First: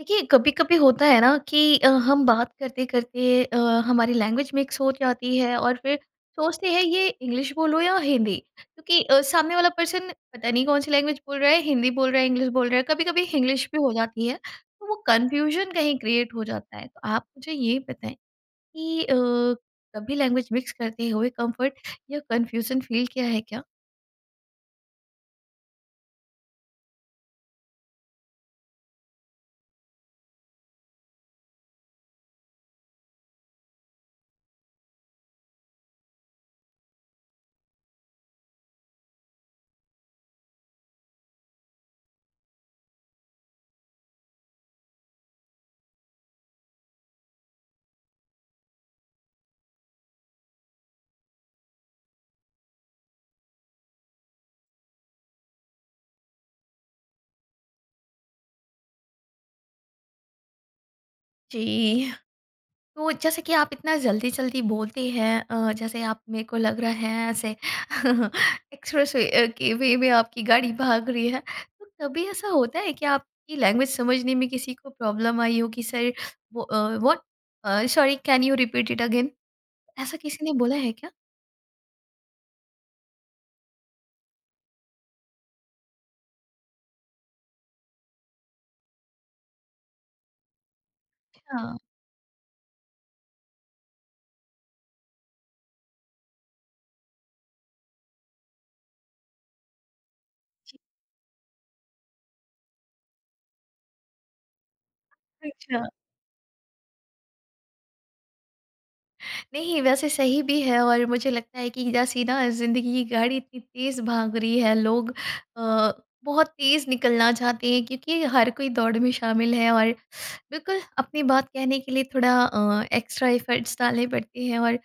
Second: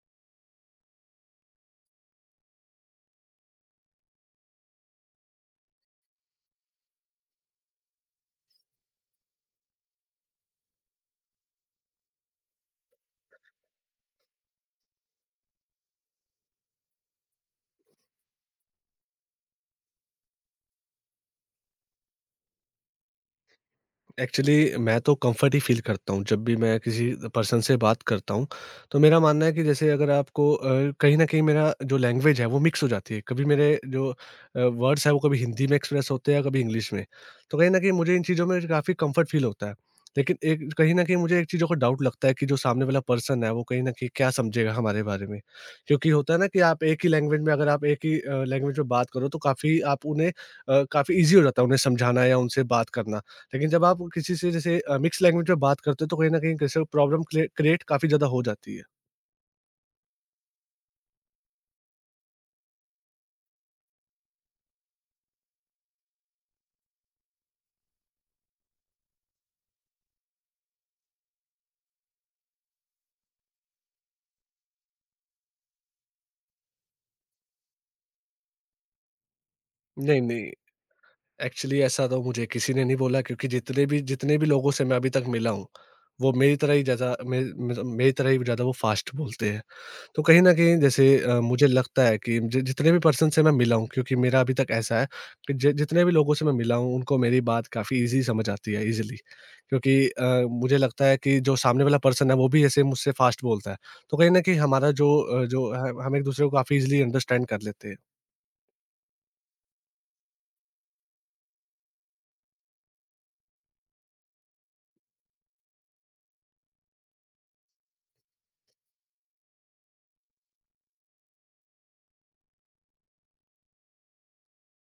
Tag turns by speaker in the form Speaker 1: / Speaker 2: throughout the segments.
Speaker 1: देखिए, कभी-कभी होता है ना कि हम बात करते-करते हमारी लैंग्वेज मिक्स हो जाती है और फिर सोचते हैं ये इंग्लिश बोलो या हिंदी, क्योंकि सामने वाला पर्सन पता नहीं कौन-सी लैंग्वेज बोल रहा है, हिंदी बोल रहा है, इंग्लिश बोल रहा है, कभी-कभी इंग्लिश भी हो जाती है, तो वो कन्फ्यूजन कहीं क्रिएट हो जाता है। तो आप मुझे ये बताएँ कि कभी लैंग्वेज मिक्स करते हुए कम्फर्ट या कन्फ्यूजन फ़ील किया है क्या?
Speaker 2: एक्चुअली मैं तो कंफर्ट ही फील करता हूँ जब भी मैं किसी पर्सन से बात करता हूँ। तो मेरा मानना है कि जैसे अगर आपको कहीं न कहीं मेरा जो लैंग्वेज है वो मिक्स हो जाती है। कभी मेरे जो वर्ड्स हैं वो कभी हिंदी में एक्सप्रेस होते हैं या कभी इंग्लिश में। तो कहीं न कहीं मुझे इन चीज़ों में काफ़ी कंफर्ट फील होता है। लेकिन एक कहीं न कहीं मुझे एक चीज़ों का डाउट लगता है कि जो सामने वाला पर्सन है वो कहीं न कहीं क्या समझेगा हमारे बारे में? क्योंकि होता है ना कि आप एक ही लैंग्वेज में अगर आप एक ही लैंग्वेज में बात करो तो काफ़ी आप उन्हें काफ़ी ईज़ी हो जाता है उन्हें समझाना या उनसे बात करना। लेकिन जब आप किसी से जैसे मिक्स लैंग्वेज में बात करते हो तो कहीं न कहीं कैसे प्रॉब्लम क्रिएट काफ़ी ज़्यादा हो जाती है।
Speaker 1: जी। तो जैसे कि आप इतना जल्दी-जल्दी बोलते हैं, जैसे आप, मेरे को लग रहा है ऐसे एक्सप्रेसवे के वे में आपकी गाड़ी भाग रही है। तो कभी ऐसा होता है कि आपकी लैंग्वेज समझने में किसी को प्रॉब्लम आई हो कि सर वो what, sorry, can you repeat it again? ऐसा
Speaker 2: नहीं,
Speaker 1: किसी
Speaker 2: नहीं।
Speaker 1: ने बोला है क्या?
Speaker 2: एक्चुअली ऐसा तो मुझे किसी ने नहीं बोला क्योंकि जितने भी लोगों से मैं अभी तक मिला हूँ, वो मेरी तरह ही ज़्यादा मेर मेर मेरी तरह ही ज़्यादा वो फ़ास्ट बोलते हैं। तो कहीं न कहीं जैसे मुझे
Speaker 1: अच्छा।
Speaker 2: लगता है कि जि जितने भी पर्सन से मैं मिला हूँ क्योंकि मेरा अभी तक ऐसा है कि जि जितने भी लोगों से मैं मिला हूँ उनको मेरी बात काफ़ी ईज़ी समझ आती है ईज़िली। क्योंकि
Speaker 1: जी।
Speaker 2: मुझे लगता है कि जो सामने वाला पर्सन है वो भी ऐसे मुझसे फ़ास्ट बोलता है। तो कहीं न कहीं हमारा जो
Speaker 1: अच्छा।
Speaker 2: है हम एक-दूसरे को काफ़ी ईज़िली अंडरस्टैंड कर लेते हैं।
Speaker 1: नहीं, वैसे सही भी है और मुझे लगता है कि जैसी ना ज़िंदगी की गाड़ी इतनी तेज़ भाग रही है, लोग अ, बहुत तेज़ निकलना चाहते हैं क्योंकि हर कोई दौड़ में शामिल है और बिल्कुल अपनी बात कहने के लिए थोड़ा एक्स्ट्रा एफ़र्ट्स डालने पड़ते हैं और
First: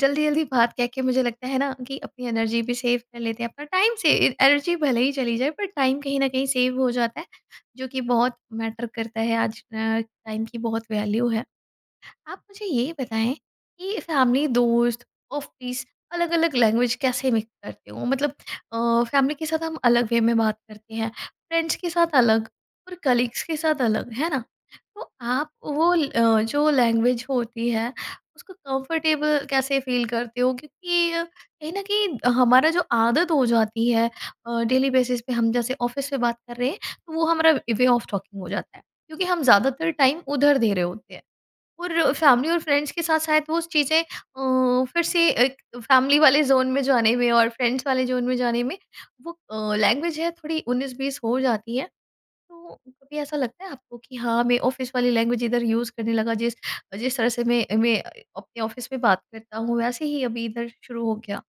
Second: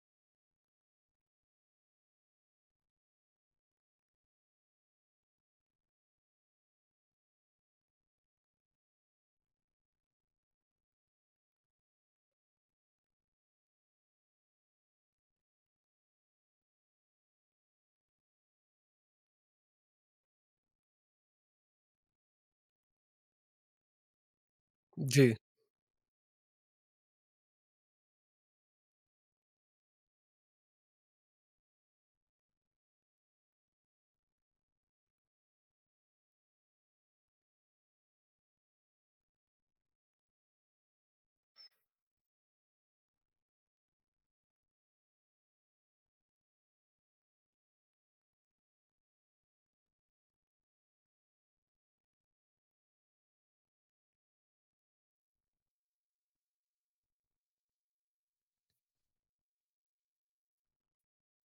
Speaker 1: जल्दी-जल्दी बात कह के मुझे लगता है ना कि अपनी एनर्जी भी सेव कर लेते हैं, अपना टाइम, से ए एनर्जी भले ही चली जाए पर टाइम कहीं न कहीं सेव हो जाता है, जो कि बहुत मैटर करता है आज। टाइम की बहुत वैल्यू है। आप मुझे ये बताएं कि फैमिली, दोस्त, ऑफिस, अलग अलग लैंग्वेज कैसे मिक्स करते हो? मतलब फैमिली के साथ हम अलग वे में बात करते हैं, फ्रेंड्स के साथ अलग और कलीग्स के साथ अलग, है ना? तो
Speaker 2: जी।
Speaker 1: आप वो जो लैंग्वेज होती है उसको कंफर्टेबल कैसे फील करते हो, क्योंकि कहीं ना कहीं हमारा जो आदत हो जाती है डेली बेसिस पे, हम जैसे ऑफिस में बात कर रहे हैं तो वो हमारा वे ऑफ टॉकिंग हो जाता है क्योंकि हम ज़्यादातर टाइम उधर दे रहे होते हैं और फैमिली और फ्रेंड्स के साथ शायद वो चीज़ें, फिर से एक फैमिली वाले ज़ोन में जाने में और फ्रेंड्स वाले ज़ोन में जाने में वो लैंग्वेज है थोड़ी 19-20 हो जाती है। तो कभी ऐसा लगता है आपको कि हाँ, मैं ऑफ़िस वाली लैंग्वेज इधर यूज़ करने लगा, जिस जिस तरह से मैं अपने ऑफ़िस में बात करता हूँ वैसे ही अभी इधर शुरू हो गया?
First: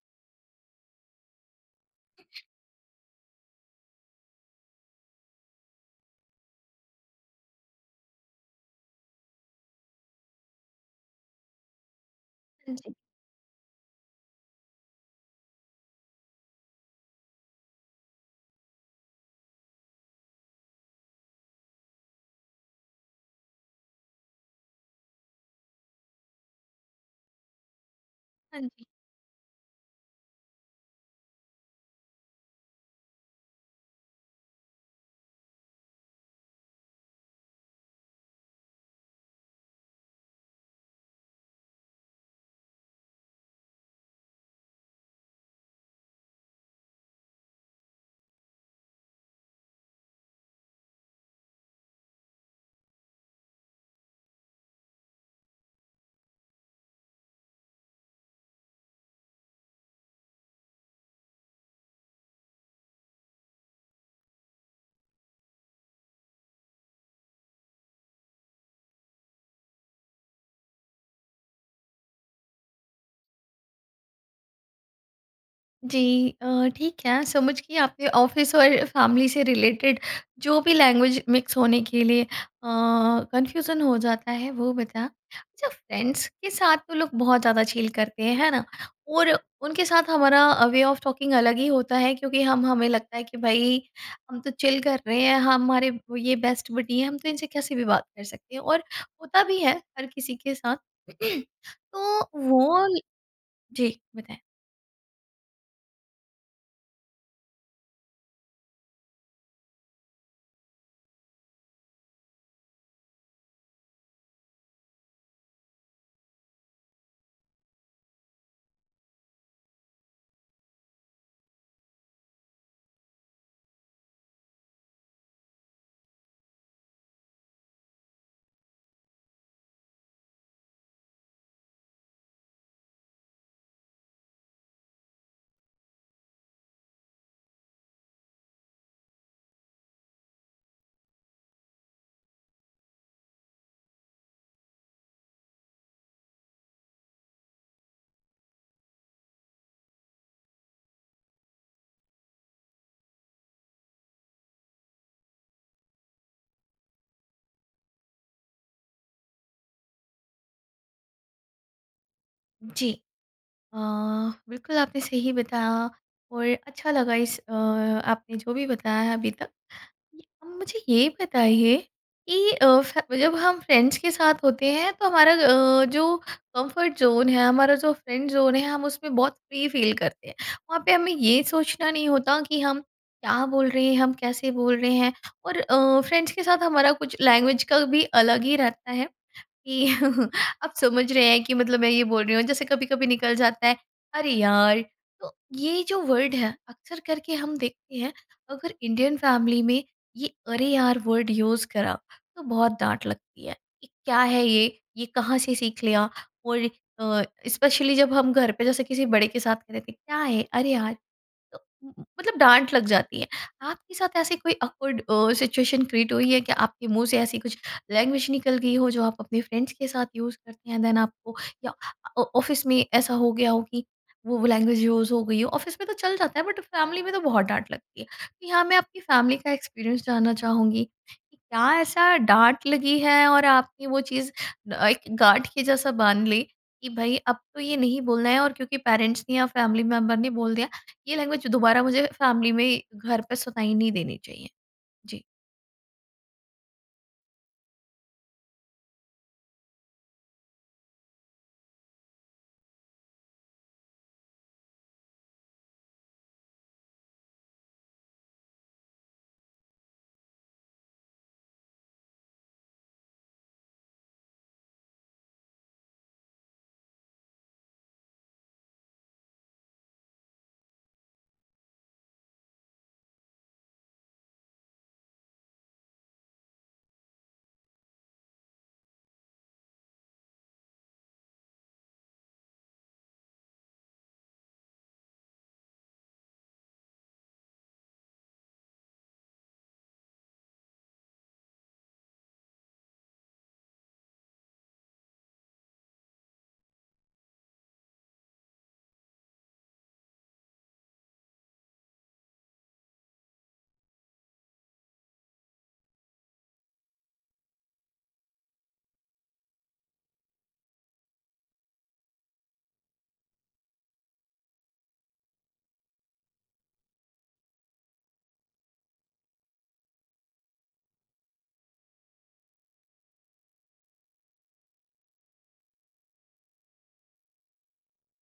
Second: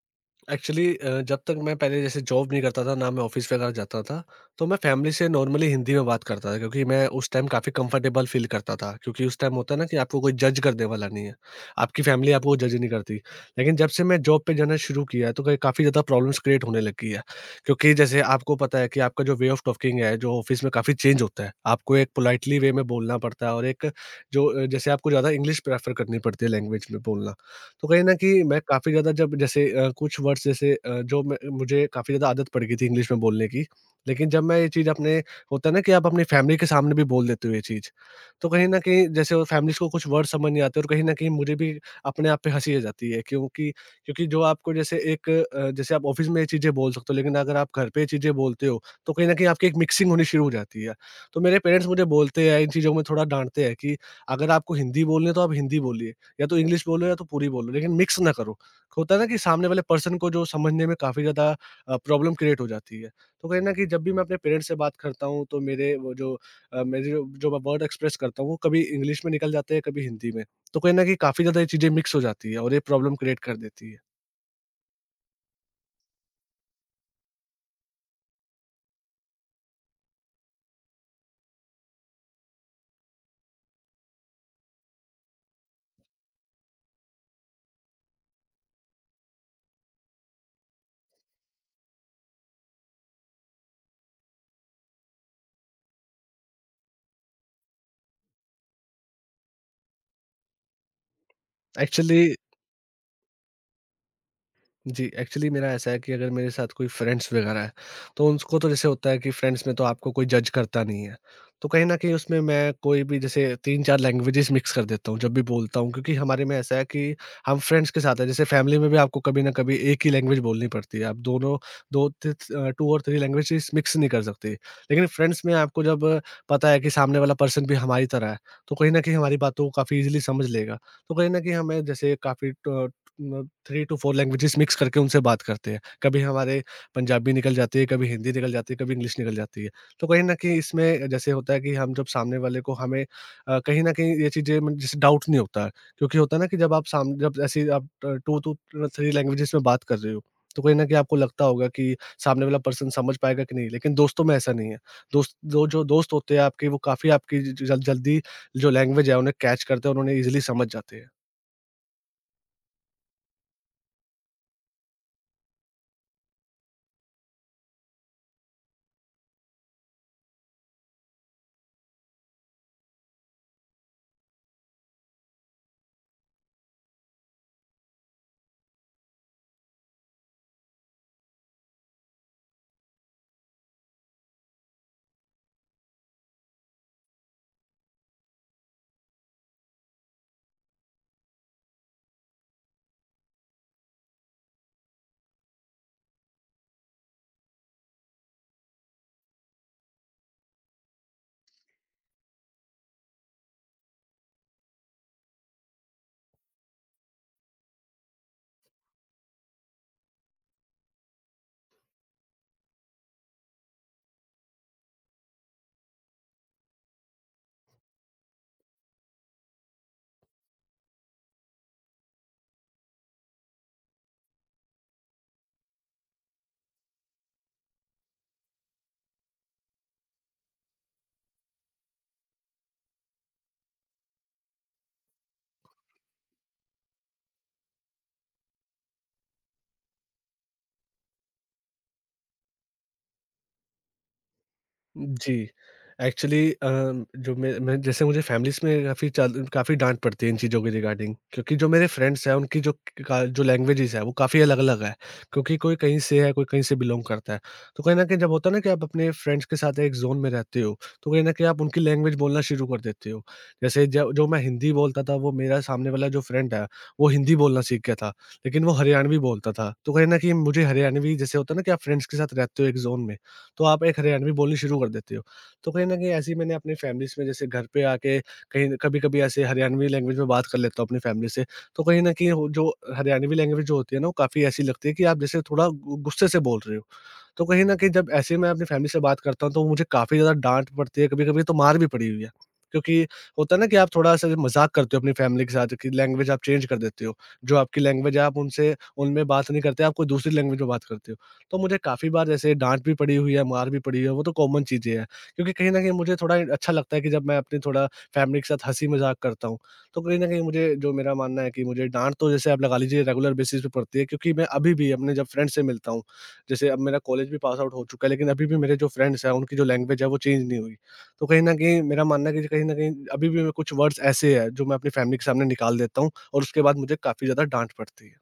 Speaker 2: एक्चुअली जब तक मैं पहले जैसे जॉब नहीं करता था, ना मैं ऑफ़िस वगैरह जाता था, तो मैं फ़ैमिली से नॉर्मली हिंदी में बात करता था क्योंकि मैं उस टाइम काफ़ी कंफर्टेबल फ़ील करता था। क्योंकि उस टाइम होता है ना कि आपको कोई जज करने वाला नहीं है, आपकी फ़ैमिली आपको
Speaker 1: हाँ
Speaker 2: जज नहीं
Speaker 1: जी।
Speaker 2: करती। लेकिन जब से मैं जॉब पे जाना शुरू किया है, तो कई काफ़ी ज़्यादा प्रॉब्लम्स क्रिएट होने लगी है। क्योंकि जैसे आपको पता है कि आपका जो वे ऑफ़ टॉकिंग है, जो ऑफ़िस में काफ़ी चेंज होता है। आपको एक पोलाइटली वे में बोलना पड़ता है और एक जो जैसे आपको ज़्यादा इंग्लिश प्रेफ़र करनी पड़ती है लैंग्वेज में बोलना। तो कहीं न कहीं
Speaker 1: हाँ
Speaker 2: मैं
Speaker 1: जी।
Speaker 2: काफ़ी ज़्यादा जब जैसे कुछ वर्ड्स जैसे जो मैं मुझे काफ़ी ज़्यादा आदत पड़ गई थी इंग्लिश में बोलने की। लेकिन जब मैं ये चीज़ अपने, होता है ना कि आप अपनी फैमिली के सामने भी बोल देते हो ये चीज़। तो कहीं न कहीं जैसे वो फैमिलीज़ को कुछ वर्ड समझ नहीं आते और कहीं न कहीं मुझे भी अपने आप पे हँसी आ जाती है, क्योंकि क्योंकि जो आपको जैसे एक जैसे आप ऑफ़िस में ये चीज़ें बोल सकते हो लेकिन अगर आप घर पे ये चीज़ें बोलते हो तो कहीं न कहीं आपकी एक मिक्सिंग होनी शुरू हो जाती है। तो मेरे पेरेंट्स मुझे बोलते हैं, इन चीज़ों में थोड़ा डाँटते हैं कि अगर आपको हिंदी बोलनी है तो आप हिंदी बोलिए। या तो इंग्लिश बोलो या तो पूरी बोलो, लेकिन मिक्स ना करो। होता है ना कि सामने वाले पर्सन को जो समझने में काफ़ी ज़्यादा प्रॉब्लम क्रिएट हो जाती है। तो कहीं न कहीं जब भी मैं अपने पेरेंट्स से बात करता हूँ, तो मेरे वो जो अ, मेरे जो जो मैं वर्ड एक्सप्रेस करता हूँ, वो कभी इंग्लिश में निकल जाते हैं, कभी हिंदी में। तो कहीं न कहीं काफ़ी ज़्यादा ये चीज़ें मिक्स हो जाती है और ये प्रॉब्लम क्रिएट कर देती है।
Speaker 1: जी, ठीक है, समझ गई। आपने ऑफ़िस और फैमिली से रिलेटेड जो भी लैंग्वेज मिक्स होने के लिए कन्फ्यूज़न हो जाता है वो बताया। अच्छा, फ्रेंड्स के साथ तो लोग बहुत ज़्यादा चिल करते हैं, है ना? और उनके साथ हमारा वे ऑफ़ टॉकिंग अलग ही होता है क्योंकि हम हमें लगता है कि भई हम तो चिल कर रहे हैं, हमारे वो ये बेस्ट बडी हैं, हम तो इनसे कैसे भी बात कर सकते हैं, और होता भी है हर किसी के साथ। तो
Speaker 2: एक्चुअली
Speaker 1: वो, जी, बताएँ?
Speaker 2: जी, एक्चुअली मेरा ऐसा है कि अगर मेरे साथ कोई फ्रेंड्स वगैरह है, तो उनको तो जैसे होता है कि फ्रेंड्स में तो आपको कोई जज करता नहीं है। तो कहीं न कहीं उसमें मैं कोई भी जैसे 3-4 लैंग्वेजेज़ मिक्स कर देता हूँ, जब भी बोलता हूँ, क्योंकि हमारे में ऐसा है कि हम फ्रेंड्स के साथ हैं, जैसे फैमिली में भी आपको कभी न कभी एक ही लैंग्वेज बोलनी पड़ती है। आप दोनों 2 और 3 लैंग्वेजेज़ मिक्स नहीं कर सकते। लेकिन फ्रेंड्स में आपको जब पता है कि सामने वाला पर्सन भी हमारी तरह है, तो कहीं न कहीं हमारी बातों को काफ़ी ईज़िली समझ लेगा। तो कहीं न कहीं हमें जैसे काफ़ी, ट three two four languages mix करके उनसे बात करते हैं। कभी हमारे पंजाबी निकल जाती है, कभी हिंदी निकल जाती है, कभी इंग्लिश निकल जाती है। तो कहीं ना कहीं इसमें जैसे होता है कि हम जब सामने वाले को, हमें कहीं ना कहीं ये चीज़ें मतलब जैसे डाउट नहीं होता है। क्योंकि होता है ना कि जब आप सामने जब ऐसी आप टू टू थ्री लैंग्वेजेस में बात कर रहे हो, तो कहीं ना कहीं आपको लगता होगा कि सामने वाला पर्सन समझ पाएगा कि नहीं, लेकिन दोस्तों में ऐसा नहीं है। दोस्त दो जो दोस्त होते हैं आपके, वो काफ़ी आपकी जल्दी जो लैंग्वेज है उन्हें कैच करते हैं और उन्हें इजिली समझ जाते हैं।
Speaker 1: जी। अ, बिल्कुल आपने सही बताया और अच्छा लगा। इस, आपने जो भी बताया है अभी तक, ये अब मुझे ये बताइए कि अ, फ जब हम फ्रेंड्स के साथ होते हैं तो हमारा जो कंफर्ट ज़ोन है, हमारा जो फ्रेंड ज़ोन है, हम उसमें बहुत फ्री फ़ील करते हैं। वहाँ पे हमें ये सोचना नहीं होता कि हम क्या बोल रहे हैं, हम कैसे बोल रहे हैं, और फ्रेंड्स के साथ हमारा कुछ लैंग्वेज का भी अलग ही रहता है कि आप समझ रहे हैं कि मतलब मैं ये बोल रही हूँ, जैसे कभी-कभी निकल जाता है, "अरे यार!" तो ये जो वर्ड है, अक्सर करके हम देखते हैं, अगर इंडियन फैमिली में ये "अरे यार!" वर्ड यूज़ करा तो बहुत डाँट लगती है। ये क्या है ये? ये कहाँ से सीख लिया? और अ, स्पेशली जब हम घर पे जैसे किसी बड़े के साथ कह देते हैं, "क्या है? अरे यार!" तो म मतलब डाँट लग जाती है। आपके साथ ऐसी कोई ऑकवर्ड सिचुएशन क्रिएट हुई है कि आपके मुँह से ऐसी कुछ लैंग्वेज निकल गई हो जो आप अपने फ्रेंड्स के साथ यूज़ करते हैं, देन आपको, या ऑफ़िस में ऐसा हो गया हो कि वो लैंग्वेज यूज़ हो गई हो? ऑफ़िस में तो चल जाता है, बट फैमिली में तो बहुत डाँट लगती है। तो यहाँ मैं आपकी फैमिली का एक्सपीरियंस जानना चाहूँगी कि क्या ऐसा डाँट लगी है और आपने वो चीज़ एक गाँठ के जैसा बाँध ली कि भई अब तो ये नहीं बोलना है, और क्योंकि पेरेंट्स ने या फैमिली मेंबर ने बोल दिया, ये लैंग्वेज दोबारा मुझे फैमिली में घर पे सुनाई नहीं देनी चाहिए। जी।
Speaker 2: जी। एक्चुअली जो मैं जैसे, मुझे फैमिलीज़ में काफ़ी डाँट पड़ती है इन चीज़ों के रिगार्डिंग, क्योंकि जो मेरे फ्रेंड्स हैं उनकी जो लैंग्वेजेज़ है वो काफ़ी अलग-अलग है। क्योंकि कोई कहीं से है, कोई कहीं से बिलॉन्ग करता है। तो कहीं न कहीं जब होता है ना कि आप अपने फ्रेंड्स के साथ एक ज़ोन में रहते हो, तो कहीं न कहीं आप उनकी लैंग्वेज बोलना शुरू कर देते हो। जैसे ज जो मैं हिंदी बोलता था, वो मेरा सामने वाला जो फ्रेंड है, वो हिंदी बोलना सीख गया था, लेकिन वो हरियाणवी बोलता था। तो कहीं न कहीं मुझे हरियाणवी, जैसे होता है ना कि आप फ्रेंड्स के साथ रहते हो एक ज़ोन में, तो आप एक हरियाणवी बोलनी शुरू कर देते हो। तो कहीं न कहीं ऐसे ही मैंने अपनी फैमिलीज़ में जैसे घर पे आके कहीं कभी-कभी ऐसे हरियाणवी लैंग्वेज में बात कर लेता हूँ अपनी फैमिली से। तो कहीं न कहीं वो जो हरियाणवी लैंग्वेज जो होती है ना, वो काफ़ी ऐसी लगती है कि आप जैसे थोड़ा गु गुस्से से बोल रहे हो। तो कहीं न कहीं जब ऐसे मैं अपनी फैमिली से बात करता हूँ, तो मुझे काफ़ी ज़्यादा डाँट पड़ती है, कभी-कभी तो मार भी पड़ी हुई है। क्योंकि होता है ना कि आप थोड़ा-सा मज़ाक करते हो अपनी फैमिली के साथ कि लैंग्वेज आप चेंज कर देते हो। जो आपकी लैंग्वेज है आप उनसे उनमें बात नहीं करते, आप कोई दूसरी लैंग्वेज में बात करते हो। तो मुझे काफ़ी बार ऐसे डाँट भी पड़ी हुई है, मार भी पड़ी हुई है, वो तो कॉमन चीज़ें हैं। क्योंकि कहीं न कहीं मुझे थोड़ा अच्छा लगता है कि जब मैं अपनी थोड़ा फैमिली के साथ हँसी-मज़ाक करता हूँ, तो कहीं न कहीं मुझे, जो मेरा मानना है कि मुझे डाँट तो जैसे आप लगा लीजिए रेगुलर बेसिस पे पड़ती है, क्योंकि मैं अभी भी अपने जब फ्रेंड से मिलता हूँ, जैसे अब मेरा कॉलेज भी पास आउट हो चुका है, लेकिन अभी भी मेरे जो फ्रेंड्स हैं उनकी जो लैंग्वेज है वो चेंज नहीं हुई। तो कहीं न कहीं मेरा मानना है कि कहीं न कहीं अभी भी मैं कुछ वर्ड्स ऐसे हैं जो मैं अपनी फैमिली के सामने निकाल देता हूँ और उसके बाद मुझे काफ़ी ज़्यादा डाँट पड़ती है।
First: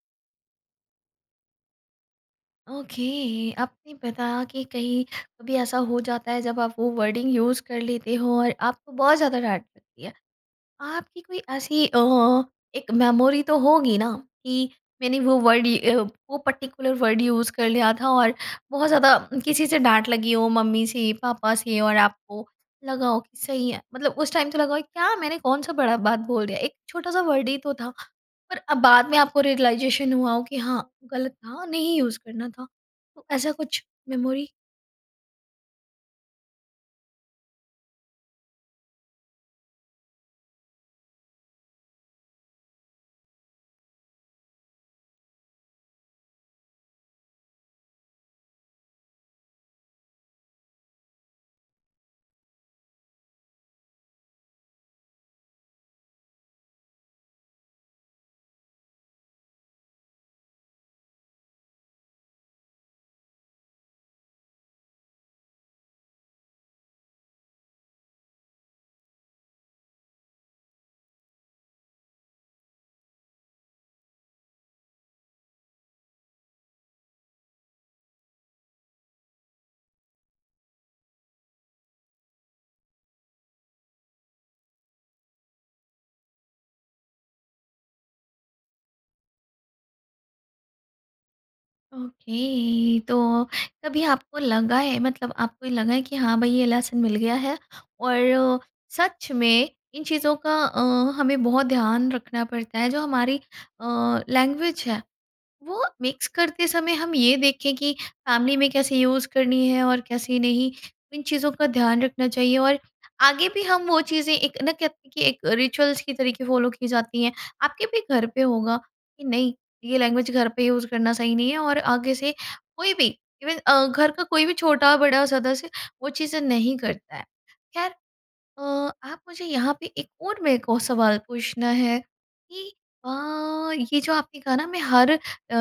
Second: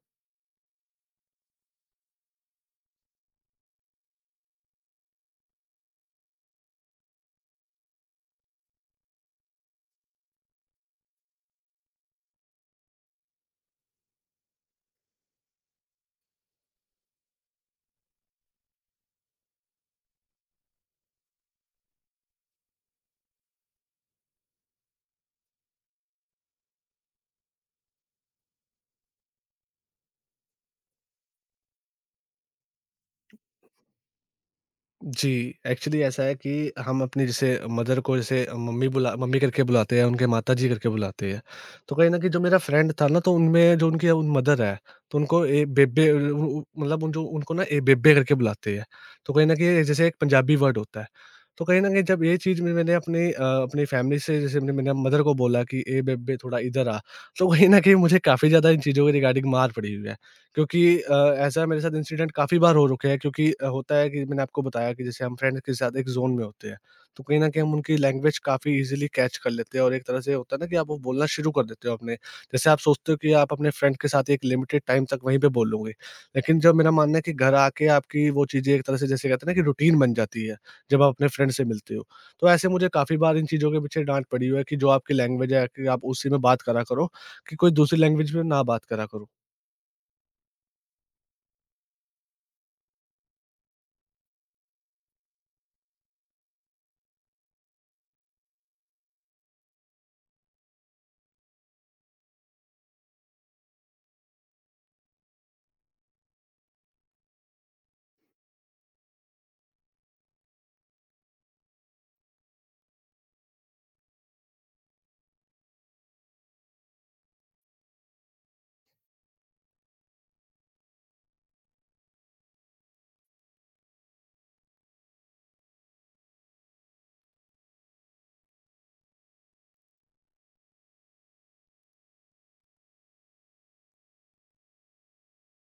Speaker 1: ओके, अब नहीं पता कि कहीं कभी ऐसा हो जाता है जब आप वो वर्डिंग यूज़ कर लेते हो और आपको बहुत ज़्यादा डाँट लगती है। आपकी कोई ऐसी एक मेमोरी तो होगी ना कि मैंने वो पर्टिकुलर वर्ड यूज़ कर लिया था और बहुत ज़्यादा किसी से डांट लगी हो, मम्मी से, पापा से, और आपको लगा हो कि सही है, मतलब उस टाइम तो लगा हो क्या मैंने कौन सा बड़ा बात बोल दिया, एक छोटा सा वर्ड ही तो था, पर अब बाद में आपको रियलाइजेशन हुआ हो कि हाँ गलत था, नहीं यूज़ करना था, तो ऐसा कुछ मेमोरी?
Speaker 2: जी, एक्चुअली ऐसा है कि हम अपनी जैसे मदर को जैसे मम्मी करके बुलाते हैं, उनके माताजी करके बुलाते हैं। तो कहीं न कहीं जो मेरा फ्रेंड था ना, तो उनमें जो उनकी उन मदर है, तो उनको ए बेबे उ उ मतलब, उन जो उनको ना ए बेबे करके बुलाते हैं। तो कहीं न कहीं जैसे एक पंजाबी वर्ड होता है। तो कहीं न कहीं जब ये चीज़ में मैंने अपनी फैमिली से, जैसे मैंने मैंने मदर को बोला कि, "ए बेबे थोड़ा इधर आ।" तो कहीं न कहीं मुझे काफ़ी ज़्यादा इन चीज़ों के रिगार्डिंग मार पड़ी हुई है। क्योंकि ऐसा मेरे साथ इंसिडेंट काफ़ी बार हो रखे हैं, क्योंकि होता है कि मैंने आपको बताया कि जैसे हम फ्रेंड्स के साथ एक ज़ोन में होते हैं, तो कहीं न कहीं हम उनकी लैंग्वेज काफ़ी ईज़िली कैच कर लेते हैं और एक तरह से होता है ना कि आप वो बोलना शुरू कर देते हो अपने, जैसे आप सोचते हो कि आप अपने फ्रेंड के साथ एक लिमिटेड टाइम तक वहीं पे बोलोगे। लेकिन जब, मेरा मानना है कि घर आके आपकी वो चीज़ें एक तरह से जैसे कहते हैं ना कि रूटीन बन जाती है, जब आप अपने फ्रेंड से मिलते हो। तो ऐसे मुझे काफ़ी बार इन चीज़ों के पीछे डाँट पड़ी हुई है कि जो आपकी लैंग्वेज है कि आप उसी में बात करा करो, कि कोई दूसरी लैंग्वेज में ना बात करा करो।
Speaker 1: ओके, तो कभी आपको लगा है, मतलब आपको ये लगा है कि हाँ भाई, ये लेसन मिल गया है और सच में इन चीज़ों का हमें बहुत ध्यान रखना पड़ता है? जो हमारी लैंग्वेज है वो मिक्स करते समय हम ये देखें कि फैमिली में कैसे यूज़ करनी है और कैसे नहीं, इन चीज़ों का ध्यान रखना चाहिए, और आगे भी हम वो चीज़ें, एक ना कहते हैं कि एक रिचुअल्स की तरीके फ़ॉलो की जाती हैं। आपके भी घर पे होगा कि नहीं, ये लैंग्वेज घर पे यूज़ करना सही नहीं है और आगे से कोई भी, इवन घर का कोई भी छोटा-बड़ा सदस्य वो चीज़ें नहीं करता है। ख़ैर, अ, आप मुझे यहाँ पे एक और, मेरे को सवाल पूछना है कि अ, ये जो आपने कहा ना, मैं हर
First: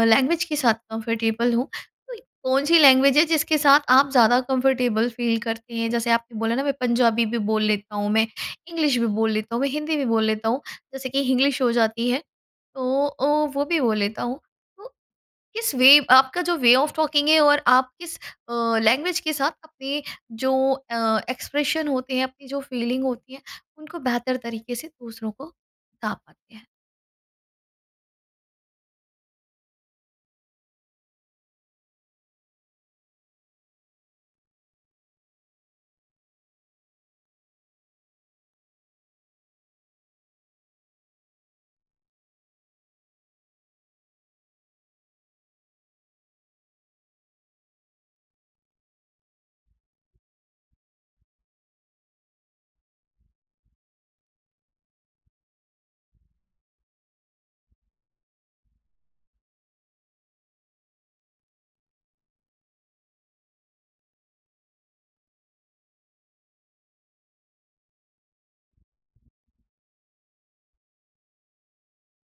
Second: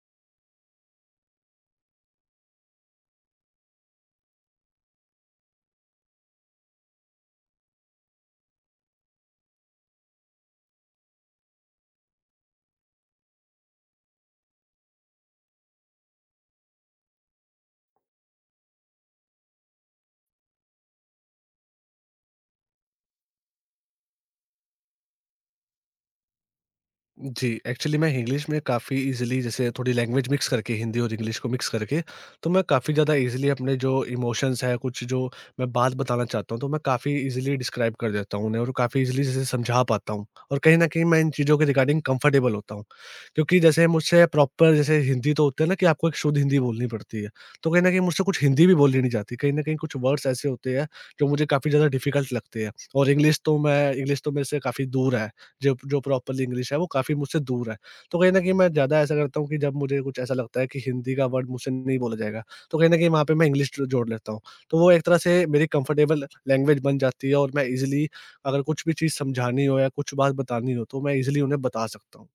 Speaker 1: लैंग्वेज के साथ कंफर्टेबल हूँ, तो कौन सी लैंग्वेज है जिसके साथ आप ज़्यादा कंफर्टेबल फील करते हैं? जैसे आपने बोला ना मैं पंजाबी भी बोल लेता हूँ, मैं इंग्लिश भी बोल लेता हूँ, मैं हिंदी भी बोल लेता हूँ, जैसे कि इंग्लिश हो जाती है तो वो भी बोल लेता हूँ। तो किस वे, आपका जो वे ऑफ टॉकिंग है और आप किस लैंग्वेज के साथ अपने जो एक्सप्रेशन होते हैं, अपनी जो फीलिंग होती है, उनको बेहतर तरीके से दूसरों को बता पाते हैं?
Speaker 2: जी, एक्चुअली मैं इंग्लिश में काफ़ी इज़िली, जैसे थोड़ी लैंग्वेज मिक्स करके, हिंदी और इंग्लिश को मिक्स करके, तो मैं काफ़ी ज़्यादा इज़िली अपने जो इमोशंस हैं, कुछ जो मैं बात बताना चाहता हूँ, तो मैं काफ़ी इज़िली डिस्क्राइब कर देता हूँ उन्हें और काफ़ी इज़िली जैसे समझा पाता हूँ। और कहीं न कहीं मैं इन चीज़ों के रिगार्डिंग कंफर्टेबल होता हूँ, क्योंकि जैसे मुझसे प्रॉपर, जैसे हिंदी, तो होता है ना कि आपको एक शुद्ध हिंदी बोलनी पड़ती है, तो कहीं न कहीं मुझसे कुछ हिंदी भी बोलनी नहीं जाती। कहीं न कहीं कुछ वर्ड्स ऐसे होते हैं, जो मुझे काफ़ी ज़्यादा डिफ़िकल्ट लगते हैं और इंग्लिश तो मेरे से काफ़ी दूर है। जो जो प्रॉपरली इंग्लिश है वो काफ़ी मुझसे दूर है। तो कहीं न कहीं मैं ज़्यादा ऐसा करता हूँ कि जब मुझे कुछ ऐसा लगता है कि हिंदी का वर्ड मुझसे नहीं बोला जाएगा, तो कहीं न कहीं वहाँ पे मैं इंग्लिश जो जोड़ लेता हूँ। तो वो एक तरह से मेरी कंफर्टेबल लैंग्वेज बन जाती है और मैं ईज़िली, अगर कुछ भी चीज़ समझानी हो या कुछ बात बतानी हो, तो मैं ईज़िली उन्हें बता सकता हूँ।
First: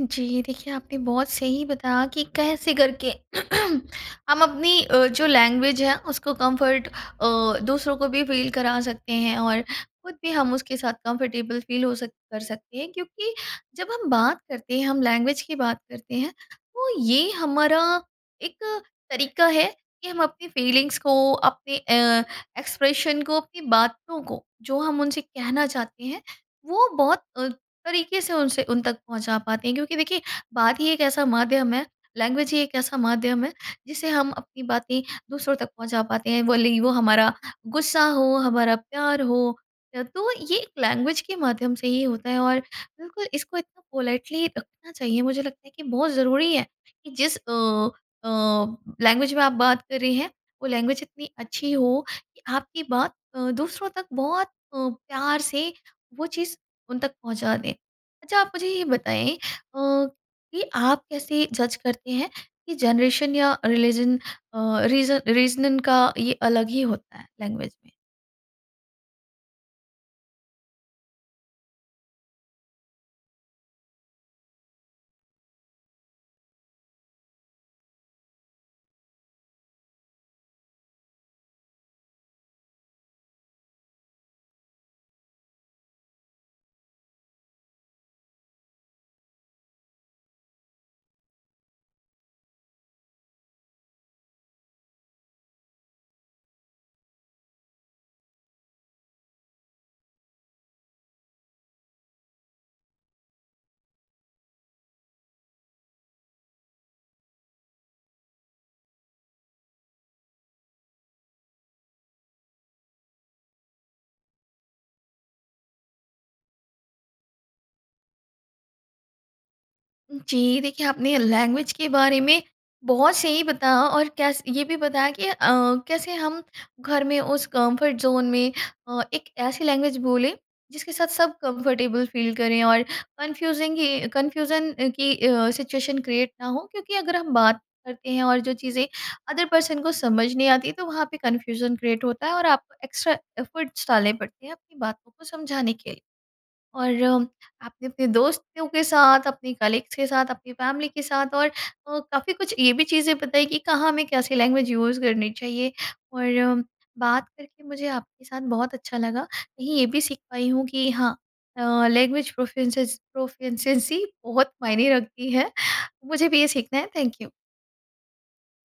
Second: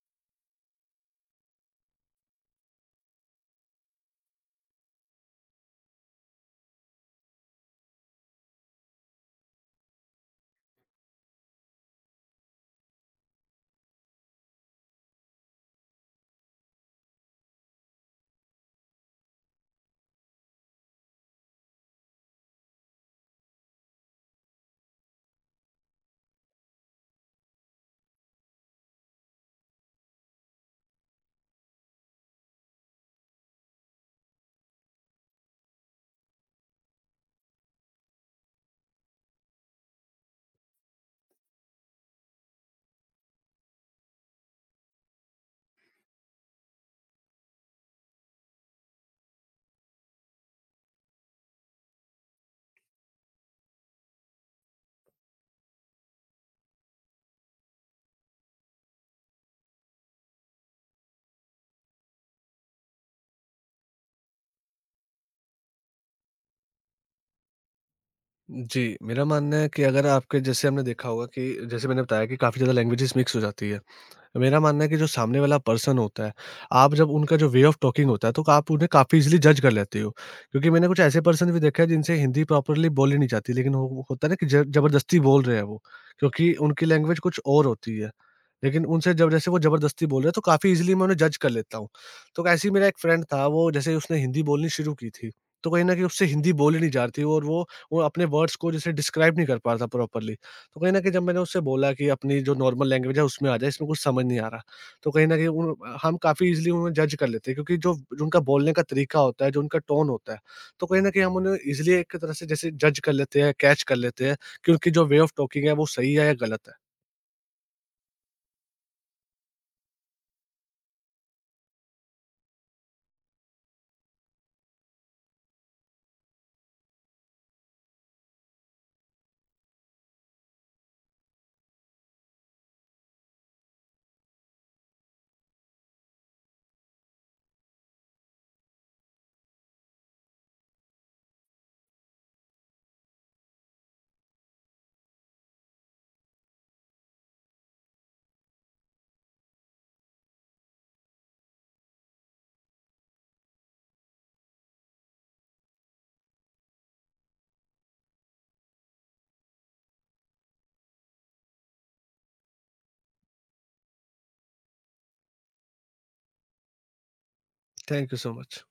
Speaker 1: जी, देखिए आपने बहुत सही बताया कि कैसे करके हम अपनी जो लैंग्वेज है उसको कंफर्ट, दूसरों को भी फील करा सकते हैं और खुद भी हम उसके साथ कंफर्टेबल फील हो सक कर सकते हैं, क्योंकि जब हम बात करते हैं, हम लैंग्वेज की बात करते हैं, तो ये हमारा एक तरीका है कि हम अपनी फीलिंग्स को, अपने एक्सप्रेशन को, अपनी बातों को, जो हम उनसे कहना चाहते हैं, वो बहुत तरीके से उनसे, उन तक पहुँचा पाते हैं, क्योंकि देखिए बात ही एक ऐसा माध्यम है, लैंग्वेज ही एक ऐसा माध्यम है जिससे हम अपनी बातें दूसरों तक पहुँचा पाते हैं, भले ही वो हमारा गुस्सा हो, हमारा प्यार हो। तो ये एक लैंग्वेज के माध्यम से ही होता है और बिल्कुल इसको इतना पोलाइटली रखना चाहिए, मुझे लगता है कि बहुत ज़रूरी है कि जिस अ, लैंग्वेज में आप बात कर रहे हैं, वो लैंग्वेज इतनी अच्छी हो कि आपकी बात दूसरों तक बहुत प्यार से वो चीज़ उन तक पहुँचा दें। अच्छा, आप मुझे ये बताएँ कि आप कैसे जज करते हैं कि जनरेशन या रिलीजन, रीज़निंग का ये अलग ही होता है लैंग्वेज में?
Speaker 2: जी, मेरा मानना है कि अगर आपके, जैसे हमने देखा होगा कि जैसे मैंने बताया कि काफ़ी ज़्यादा लैंग्वेजेस मिक्स हो जाती है। मेरा मानना है कि जो सामने वाला पर्सन होता है, आप जब उनका जो वे ऑफ टॉकिंग होता है, तो आप उन्हें काफ़ी ईज़िली जज कर लेते हो। क्योंकि मैंने कुछ ऐसे पर्सन भी देखे हैं जिनसे हिंदी प्रॉपरली बोली नहीं जाती, लेकिन वो होता है ना कि ज ज़बरदस्ती बोल रहे हैं वो, क्योंकि उनकी लैंग्वेज कुछ और होती है। लेकिन उनसे जब, जैसे वो ज़बरदस्ती बोल रहे हैं, तो काफ़ी ईज़िली मैं उन्हें जज कर लेता हूँ। तो ऐसे ही मेरा एक फ्रेंड था, वो जैसे उसने हिंदी बोलनी शुरू की थी, तो कहीं न कहीं उससे हिंदी बोली नहीं जा रही थी और वो अपने वर्ड्स को जैसे डिस्क्राइब नहीं कर पा रहा था प्रॉपरली। तो कहीं न कहीं जब मैंने उससे बोला कि अपनी जो नॉर्मल लैंग्वेज है उसमें आ जा, इसमें कुछ समझ नहीं आ रहा। तो कहीं न कहीं उन हम काफ़ी ईज़िली उन्हें जज कर लेते हैं, क्योंकि जो जो उनका बोलने का तरीका होता है, जो उनका टोन होता है, तो कहीं न कहीं हम उन्हें ईज़िली एक तरह से जैसे जज कर लेते हैं, कैच कर लेते हैं कि उनकी जो वे ऑफ टॉकिंग है वो सही है या गलत है।
Speaker 1: जी, देखिए आपने लैंग्वेज के बारे में बहुत सही बताया और कैस ये भी बताया कि कैसे हम घर में उस कंफर्ट ज़ोन में एक ऐसी लैंग्वेज बोलें जिसके साथ सब कंफर्टेबल फ़ील करें और कन्फ्यूज़िंग की कन्फ्यूज़न की सिचुएशन क्रिएट ना हो, क्योंकि अगर हम बात करते हैं और जो चीज़ें अदर पर्सन को समझ नहीं आती, तो वहाँ पे कन्फ्यूज़न क्रिएट होता है और आपको एक्स्ट्रा एफर्ट्स डालने पड़ते हैं अपनी बातों को समझाने के लिए। और आपने अपने दोस्तों के साथ, अपने कलीग्स के साथ, अपनी फैमिली के साथ, और काफ़ी कुछ ये भी चीज़ें बताई कि कहाँ हमें कैसी लैंग्वेज यूज़ करनी चाहिए। और बात करके मुझे आपके साथ बहुत अच्छा लगा। कहीं ये भी सीख पाई हूँ कि हाँ, लैंग्वेज प्रोफिशिएंसी बहुत मायने रखती है। मुझे भी ये सीखना है। Thank you.
Speaker 2: Thank you so much.